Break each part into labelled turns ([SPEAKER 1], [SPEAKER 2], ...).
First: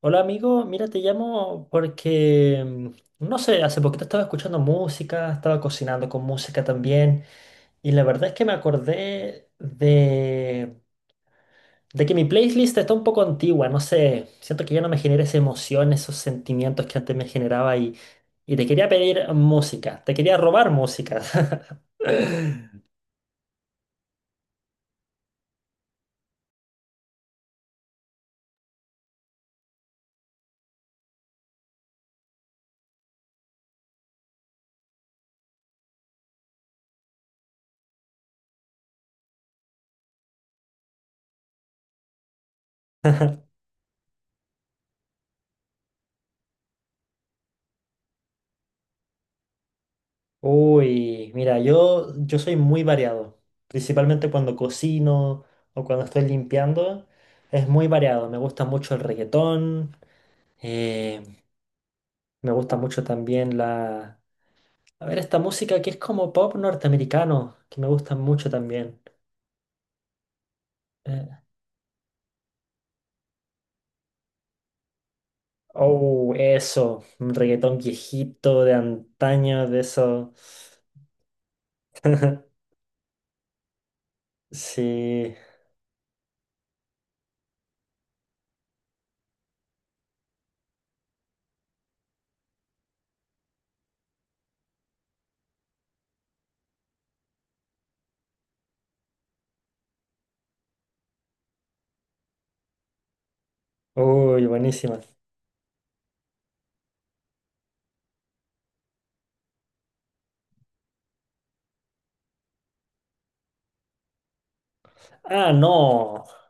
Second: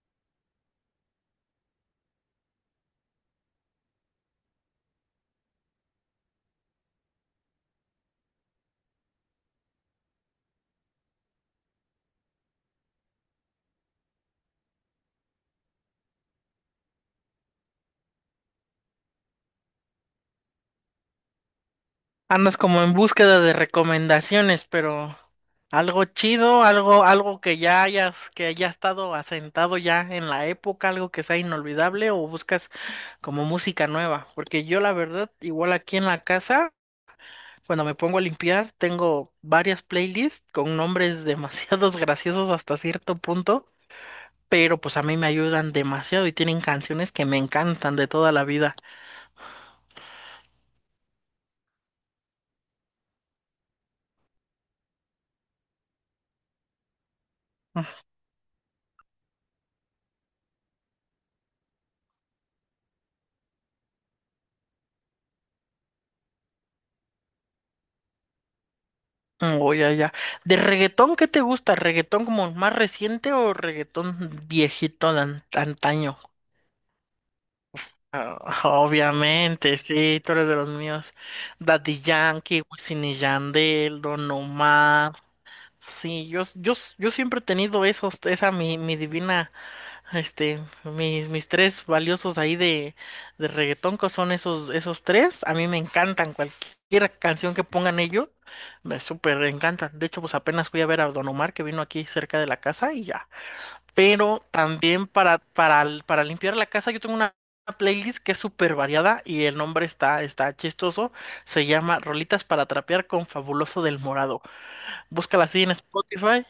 [SPEAKER 1] Hola amigo, mira, te llamo porque, no sé, hace poquito estaba escuchando música, estaba cocinando con música también, y la verdad es que de que mi playlist está un poco antigua, no sé, siento que ya no me genera esa emoción, esos sentimientos que antes me generaba y te quería pedir música, te quería robar música.
[SPEAKER 2] Andas como en búsqueda de recomendaciones, pero algo chido, algo que ya hayas, que haya estado asentado ya en la época, algo que sea inolvidable, o buscas como música nueva. Porque yo la verdad, igual aquí en la casa, cuando me pongo a limpiar, tengo varias playlists con nombres demasiados graciosos hasta cierto punto, pero pues a mí me ayudan demasiado y tienen canciones que me encantan de toda la vida.
[SPEAKER 1] Uy, mira, yo soy muy variado, principalmente cuando cocino o cuando estoy limpiando, es muy variado, me gusta mucho el reggaetón, eh, me gusta mucho también la... A ver, esta música que es como pop norteamericano, que me gusta mucho también.
[SPEAKER 2] Oh, ya, ya. ¿De reggaetón qué te
[SPEAKER 1] Eh,
[SPEAKER 2] gusta? ¿Reggaetón como más reciente o reggaetón viejito antaño?
[SPEAKER 1] oh, eso, un reggaetón
[SPEAKER 2] Ah,
[SPEAKER 1] viejito de antaño,
[SPEAKER 2] obviamente,
[SPEAKER 1] de
[SPEAKER 2] sí, tú
[SPEAKER 1] eso.
[SPEAKER 2] eres de los míos. Daddy Yankee, Wisin y Yandel, Don Omar.
[SPEAKER 1] Sí,
[SPEAKER 2] Sí, yo siempre he tenido esos, esa mi divina, mis tres valiosos ahí de reggaetón, que son esos, esos tres. A mí me encantan cualquier canción que pongan ellos, me súper encantan. De hecho, pues apenas fui a ver a Don Omar, que vino aquí cerca de la casa y ya. Pero
[SPEAKER 1] uy, buenísima.
[SPEAKER 2] también para limpiar la casa, yo tengo una playlist que es súper variada y el nombre está, está chistoso. Se llama Rolitas para Trapear con Fabuloso del Morado. Búscala
[SPEAKER 1] Ah,
[SPEAKER 2] así en
[SPEAKER 1] no.
[SPEAKER 2] Spotify.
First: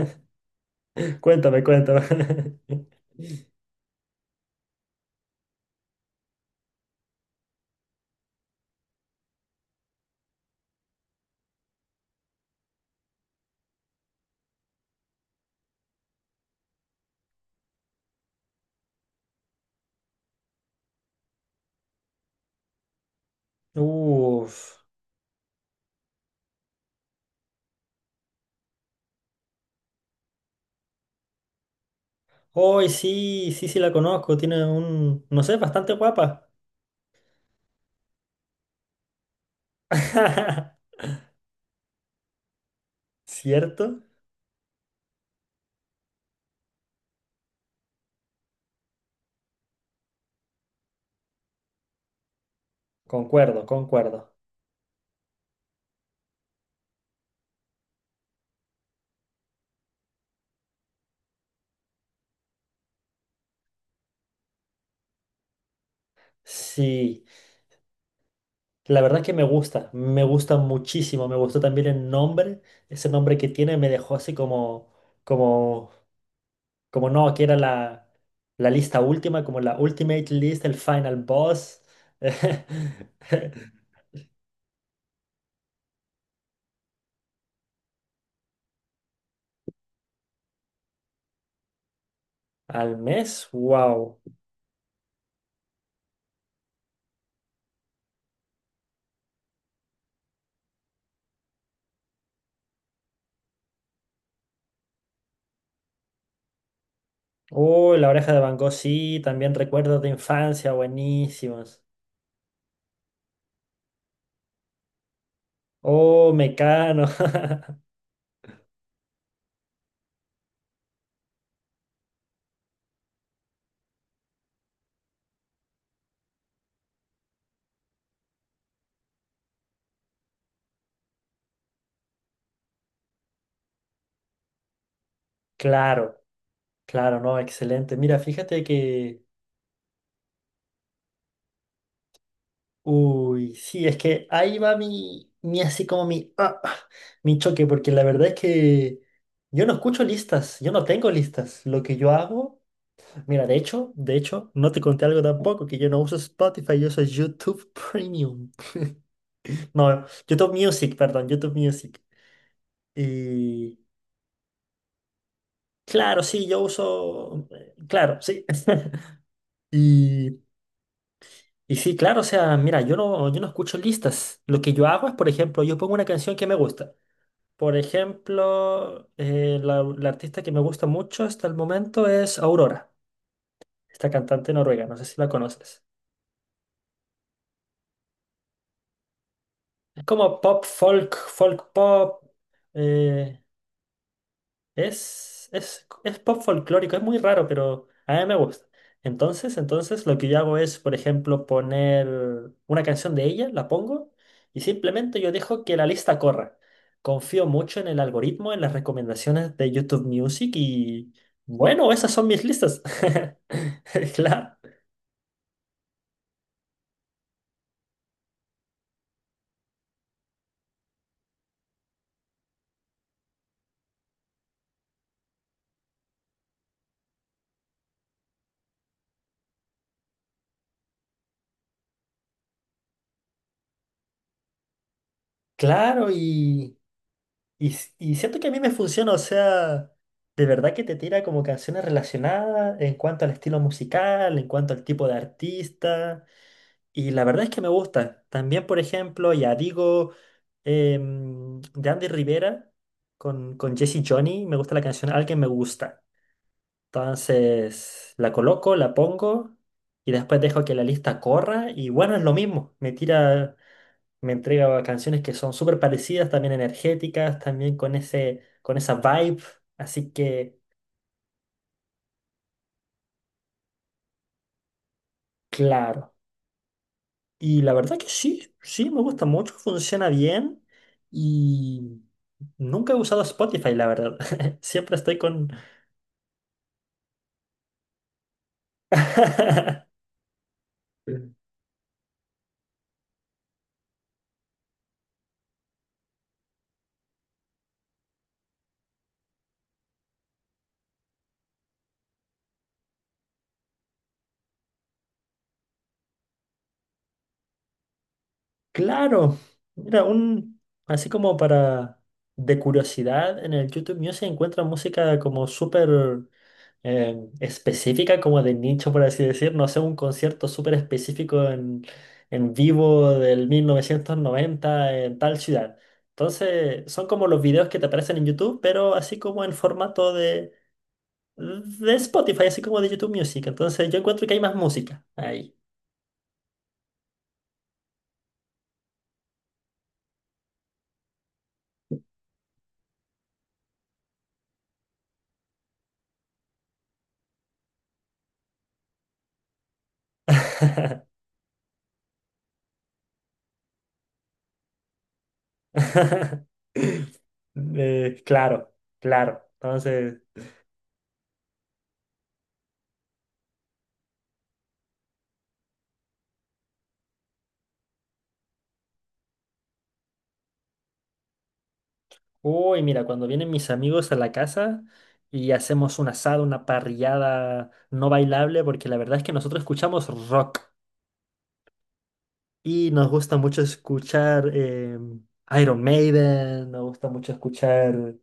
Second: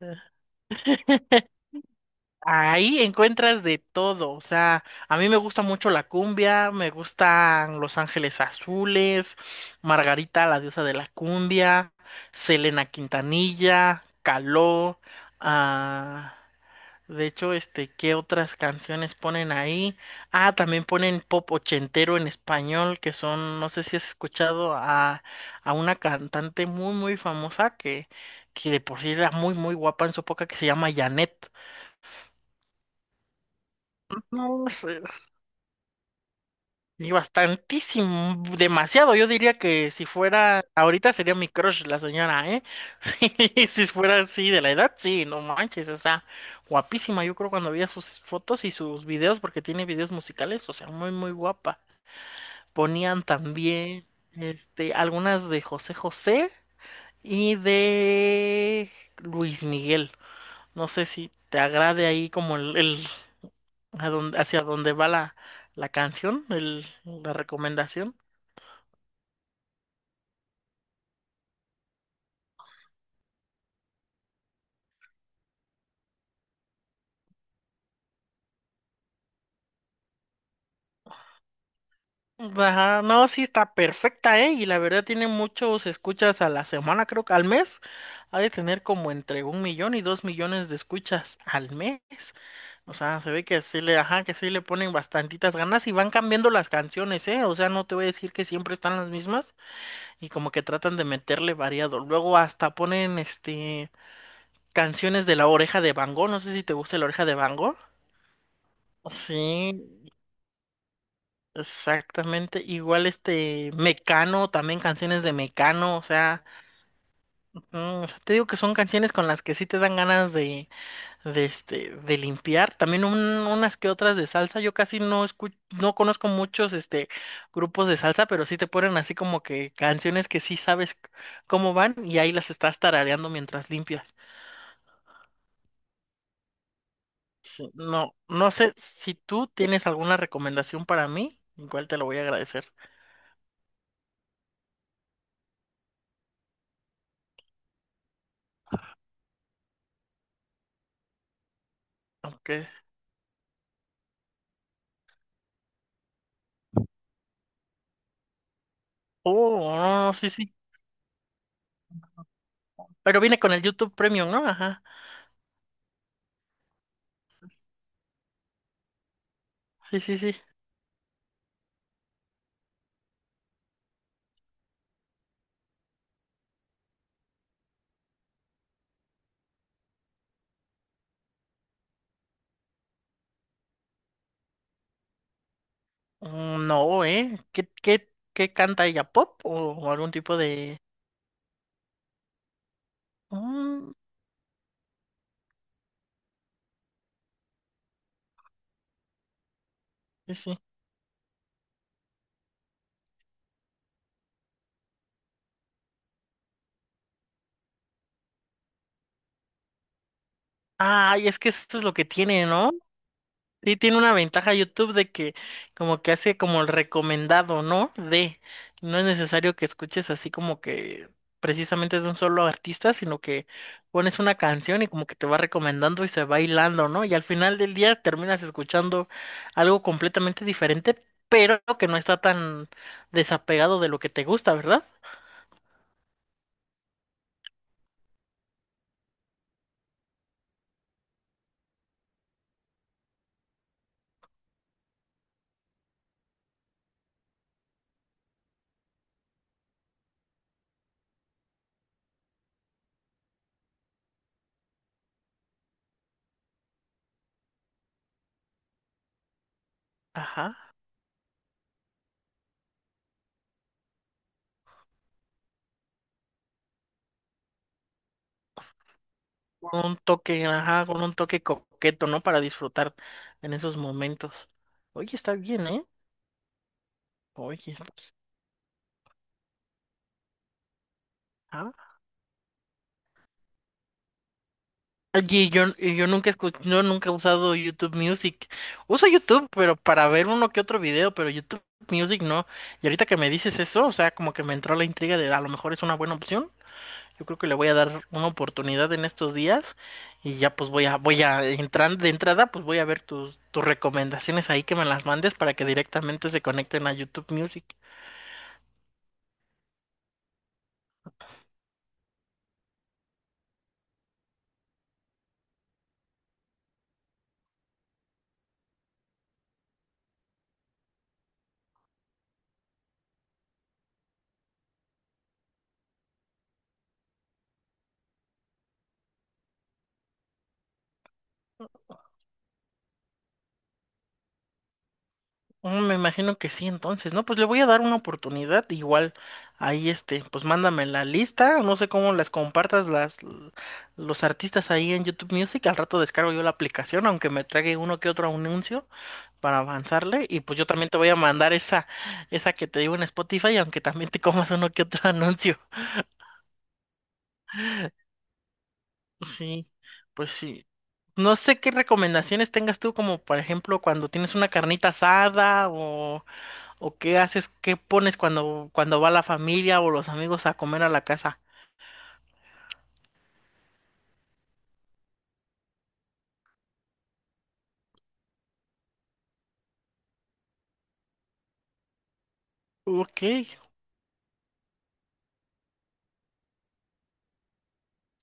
[SPEAKER 1] Cuéntame, cuéntame.
[SPEAKER 2] Ahí encuentras de todo, o sea, a mí me gusta mucho la cumbia, me gustan Los Ángeles Azules, Margarita, la diosa de la cumbia, Selena Quintanilla, Caló, ah, de hecho, ¿qué otras canciones ponen ahí? Ah, también ponen pop ochentero en español, que son, no sé si has
[SPEAKER 1] Uf.
[SPEAKER 2] escuchado a una cantante muy, muy famosa que de por sí era muy, muy guapa en su época, que se llama Janet.
[SPEAKER 1] Hoy sí, sí, sí la conozco. Tiene
[SPEAKER 2] No,
[SPEAKER 1] un, no sé, bastante guapa.
[SPEAKER 2] y bastantísimo, demasiado. Yo diría que si fuera, ahorita sería mi crush la señora, ¿eh? Sí, si
[SPEAKER 1] ¿Cierto?
[SPEAKER 2] fuera así de la edad, sí, no manches, o sea, guapísima. Yo creo cuando veía sus fotos y sus videos, porque tiene videos musicales, o sea, muy, muy guapa. Ponían
[SPEAKER 1] Concuerdo,
[SPEAKER 2] también,
[SPEAKER 1] concuerdo.
[SPEAKER 2] algunas de José José y de Luis Miguel. No sé si te agrade ahí como hacia dónde va la, la canción,
[SPEAKER 1] Sí,
[SPEAKER 2] la recomendación.
[SPEAKER 1] la verdad es que me gusta muchísimo. Me gustó también el nombre. Ese nombre que tiene me dejó así como, como, como no, que era la lista última, como la Ultimate List, el Final Boss.
[SPEAKER 2] Ajá, no, sí está perfecta, ¿eh? Y la verdad tiene muchos escuchas a la semana, creo que al mes. Ha de tener como entre un millón y dos millones de escuchas al mes. O
[SPEAKER 1] Al
[SPEAKER 2] sea, se ve
[SPEAKER 1] mes,
[SPEAKER 2] que sí le,
[SPEAKER 1] wow.
[SPEAKER 2] ajá, que sí le ponen bastantitas ganas y van cambiando las canciones, ¿eh? O sea, no te voy a decir que siempre están las mismas y como que tratan de meterle variado. Luego hasta ponen, canciones de La Oreja de Van Gogh. No sé si te gusta La Oreja de Van Gogh.
[SPEAKER 1] Oh, la oreja de Van Gogh, sí, también recuerdos de
[SPEAKER 2] Sí,
[SPEAKER 1] infancia buenísimos.
[SPEAKER 2] exactamente, igual este Mecano, también canciones de Mecano, o
[SPEAKER 1] Oh,
[SPEAKER 2] sea,
[SPEAKER 1] Mecano.
[SPEAKER 2] mm, o sea, te digo que son canciones con las que sí te dan ganas de, de limpiar, también unas que otras de salsa, yo casi no escucho, no conozco muchos este grupos de salsa, pero sí te ponen así como que canciones que sí sabes cómo van y ahí las estás tarareando mientras limpias.
[SPEAKER 1] Claro, claro, no,
[SPEAKER 2] Sí,
[SPEAKER 1] excelente.
[SPEAKER 2] No,
[SPEAKER 1] Mira,
[SPEAKER 2] no sé si tú tienes alguna recomendación para mí, igual te lo voy a agradecer.
[SPEAKER 1] uy, sí, es que ahí va mi, así como mi, mi choque, porque la verdad es que yo no escucho listas, yo no tengo listas. Lo que yo
[SPEAKER 2] Ok.
[SPEAKER 1] hago, mira, de hecho, no te conté algo tampoco, que yo no uso Spotify, yo uso YouTube Premium.
[SPEAKER 2] Oh, no,
[SPEAKER 1] No,
[SPEAKER 2] no, no, sí,
[SPEAKER 1] YouTube
[SPEAKER 2] sí.
[SPEAKER 1] Music, perdón, YouTube Music.
[SPEAKER 2] Pero viene con el
[SPEAKER 1] Y
[SPEAKER 2] YouTube Premium, ¿no? Ajá.
[SPEAKER 1] claro, sí, yo uso, claro, sí.
[SPEAKER 2] Sí, sí,
[SPEAKER 1] Y,
[SPEAKER 2] sí.
[SPEAKER 1] y sí, claro, o sea, mira, yo no escucho listas. Lo que yo hago es, por ejemplo, yo pongo una canción que me gusta. Por ejemplo, la artista que me gusta mucho hasta el momento es Aurora, esta cantante noruega, no sé si la conoces.
[SPEAKER 2] No, ¿eh? ¿Qué, qué, qué canta ella? ¿Pop o
[SPEAKER 1] Es
[SPEAKER 2] algún tipo
[SPEAKER 1] como pop,
[SPEAKER 2] de...?
[SPEAKER 1] folk, folk pop. eh,
[SPEAKER 2] Mm,
[SPEAKER 1] Es, es pop folclórico, es muy raro, pero a mí me gusta. Entonces lo que
[SPEAKER 2] sí,
[SPEAKER 1] yo hago
[SPEAKER 2] sí.
[SPEAKER 1] es, por ejemplo, poner una canción de ella, la pongo y simplemente yo dejo que la lista corra. Confío mucho en el algoritmo, en las recomendaciones de YouTube Music y
[SPEAKER 2] Ay, es que esto es
[SPEAKER 1] bueno,
[SPEAKER 2] lo que
[SPEAKER 1] esas son mis
[SPEAKER 2] tiene, ¿no?
[SPEAKER 1] listas.
[SPEAKER 2] Sí, tiene una ventaja
[SPEAKER 1] Claro,
[SPEAKER 2] YouTube de que como que hace como el recomendado, ¿no? De, no es necesario que escuches así como que precisamente de un solo artista, sino que pones una canción y como que te va recomendando y se va hilando, ¿no? Y al final del día terminas escuchando algo completamente diferente, pero que no está tan desapegado de lo que te gusta, ¿verdad?
[SPEAKER 1] claro, y Y s- y siento que a mí me funciona, o sea, de verdad que te tira como canciones relacionadas en cuanto al estilo musical, en cuanto al tipo de artista, y la verdad es que me gusta. También, por ejemplo, ya digo, de Andy Rivera con Jesse Johnny, me gusta la canción Alguien me gusta. Entonces, la coloco, la pongo, y después dejo
[SPEAKER 2] Ajá.
[SPEAKER 1] que la lista corra, y bueno, es lo mismo, me entrega canciones que son súper parecidas, también energéticas, también con con esa vibe.
[SPEAKER 2] Con un
[SPEAKER 1] Así
[SPEAKER 2] toque,
[SPEAKER 1] que,
[SPEAKER 2] ajá, con un toque coqueto, ¿no? Para disfrutar en esos momentos. Oye, está bien, ¿eh?
[SPEAKER 1] claro.
[SPEAKER 2] Oye,
[SPEAKER 1] Y la verdad
[SPEAKER 2] está-
[SPEAKER 1] que sí, sí, me gusta mucho, funciona bien
[SPEAKER 2] ajá.
[SPEAKER 1] y nunca he usado Spotify, la verdad. Siempre estoy con...
[SPEAKER 2] Oye, yo nunca escu- yo nunca he usado YouTube Music. Uso YouTube, pero para ver uno que otro video, pero YouTube Music no. Y ahorita que me dices eso, o sea, como que me entró la intriga de a lo mejor es una buena opción. Yo creo que le voy a dar una oportunidad en estos días y ya pues voy a entrar de entrada, pues voy a ver tus recomendaciones ahí que me las mandes para que directamente se conecten a YouTube Music.
[SPEAKER 1] Claro, mira, un, así como para de curiosidad, en el YouTube Music encuentro música como súper específica, como de nicho, por así decir. No sé, un concierto súper específico en vivo del 1990 en tal ciudad. Entonces, son como los videos que te aparecen en YouTube, pero así como en de Spotify, así como de YouTube Music. Entonces, yo encuentro que hay más música ahí.
[SPEAKER 2] Me imagino que sí, entonces, ¿no? Pues le voy a dar una oportunidad, igual ahí pues mándame la lista, no sé cómo las compartas los artistas ahí en YouTube Music, al rato descargo yo la aplicación, aunque me trague uno que otro anuncio para avanzarle, y pues yo también te voy a mandar esa, esa que te digo en Spotify, aunque también te comas uno que otro anuncio.
[SPEAKER 1] Eh, claro, claro.
[SPEAKER 2] Sí,
[SPEAKER 1] Entonces,
[SPEAKER 2] pues sí. No sé qué recomendaciones tengas tú, como por ejemplo cuando tienes una carnita asada o ¿o qué haces? ¿Qué pones cuando, cuando va la familia o los amigos a comer a la casa?
[SPEAKER 1] uy, mira, cuando vienen mis amigos a la casa y hacemos un asado, una parrillada no bailable, porque la verdad es que nosotros escuchamos rock y nos
[SPEAKER 2] Ok,
[SPEAKER 1] gusta mucho escuchar Iron Maiden, nos gusta mucho escuchar...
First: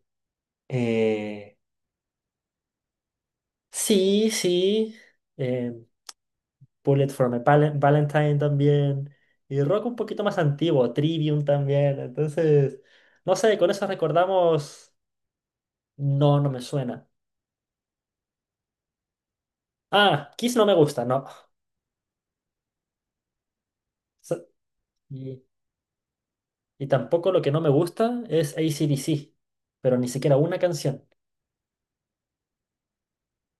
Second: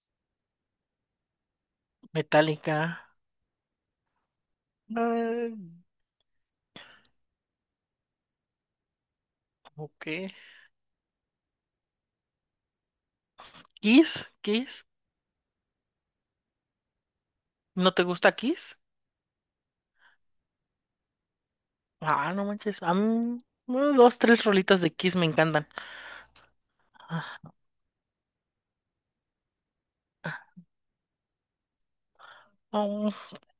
[SPEAKER 1] eh,
[SPEAKER 2] Metallica.
[SPEAKER 1] sí, sí,
[SPEAKER 2] eh,
[SPEAKER 1] eh, Bullet for My Palen- Valentine también, y rock un
[SPEAKER 2] ok.
[SPEAKER 1] poquito más antiguo, Trivium también, entonces, no sé, con eso
[SPEAKER 2] Kiss, Kiss.
[SPEAKER 1] recordamos... No, no me suena.
[SPEAKER 2] ¿No te gusta Kiss?
[SPEAKER 1] Ah, Kiss no me gusta, no.
[SPEAKER 2] Ah, no manches. A mí, bueno, dos, tres rolitas de Kiss me
[SPEAKER 1] Y,
[SPEAKER 2] encantan.
[SPEAKER 1] y tampoco lo que no me gusta es AC/DC, pero ni siquiera una canción.
[SPEAKER 2] Ah,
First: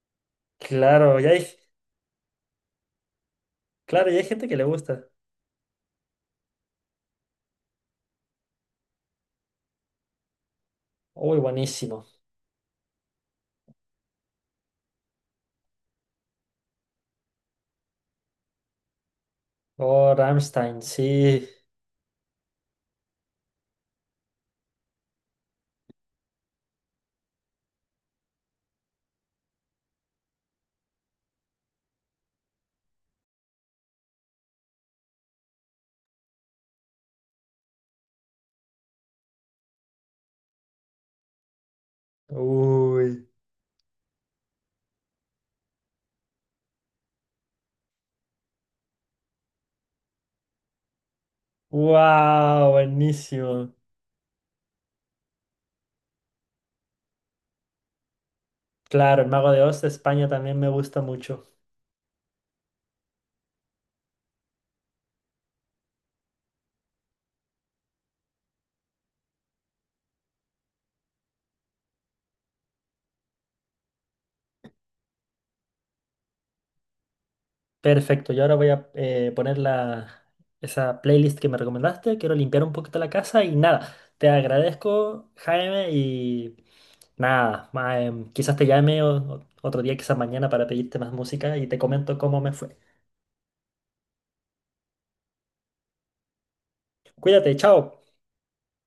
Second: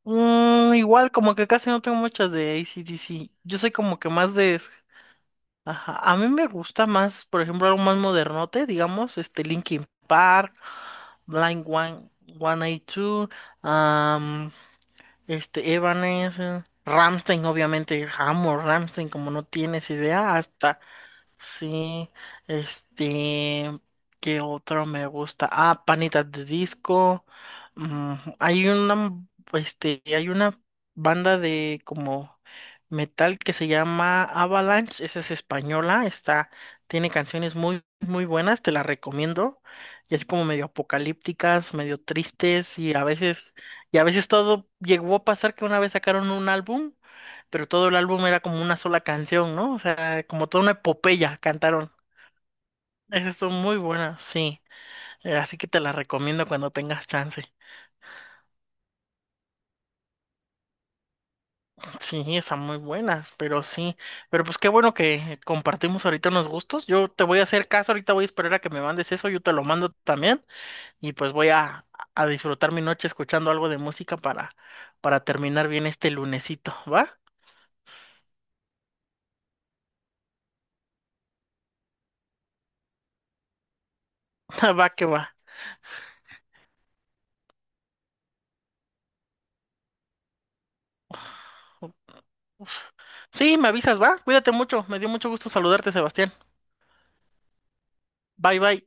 [SPEAKER 2] igual,
[SPEAKER 1] Claro,
[SPEAKER 2] como que casi no tengo muchas de AC/DC. Yo soy como que
[SPEAKER 1] claro, y hay
[SPEAKER 2] más
[SPEAKER 1] gente que
[SPEAKER 2] de
[SPEAKER 1] le gusta.
[SPEAKER 2] ajá. A mí me gusta más, por ejemplo, algo más modernote, digamos, este Linkin Park,
[SPEAKER 1] Uy,
[SPEAKER 2] Blind
[SPEAKER 1] buenísimo.
[SPEAKER 2] One, 182, am, este Evanescence, Ramstein, obviamente, amo Ramstein, como no tienes
[SPEAKER 1] Oh,
[SPEAKER 2] idea, hasta
[SPEAKER 1] Rammstein, sí.
[SPEAKER 2] sí, este, ¿qué otro me gusta? Ah, Panitas de Disco. Hay una, hay una banda de como metal que se llama Avalanche, esa es española, está, tiene canciones muy, muy buenas, te las recomiendo. Y así como medio apocalípticas, medio tristes
[SPEAKER 1] Uy.
[SPEAKER 2] y a veces todo llegó a pasar que una vez sacaron un álbum pero todo el álbum era como una sola canción, ¿no? O sea, como toda una epopeya cantaron.
[SPEAKER 1] Wow,
[SPEAKER 2] Esa estuvo
[SPEAKER 1] buenísimo.
[SPEAKER 2] muy buena, sí. Así que te la recomiendo cuando tengas chance.
[SPEAKER 1] Claro, el Mago de Oz de España también me gusta mucho.
[SPEAKER 2] Sí, están muy buenas, pero sí. Pero pues qué bueno que compartimos ahorita unos gustos. Yo te voy a hacer caso, ahorita voy a esperar a que me mandes eso, yo te lo mando también. Y pues voy a disfrutar mi noche escuchando algo de música para terminar bien este lunesito, ¿va?
[SPEAKER 1] Perfecto, yo ahora voy a esa playlist que me recomendaste. Quiero limpiar un poquito la casa y nada, te
[SPEAKER 2] Va que va.
[SPEAKER 1] agradezco, Jaime, y... Nada, quizás te llame otro día, quizás mañana para pedirte más música y te comento cómo me fue.
[SPEAKER 2] Sí, me avisas, ¿va? Cuídate mucho. Me dio mucho gusto saludarte, Sebastián.
[SPEAKER 1] Cuídate, chao.
[SPEAKER 2] Bye, bye.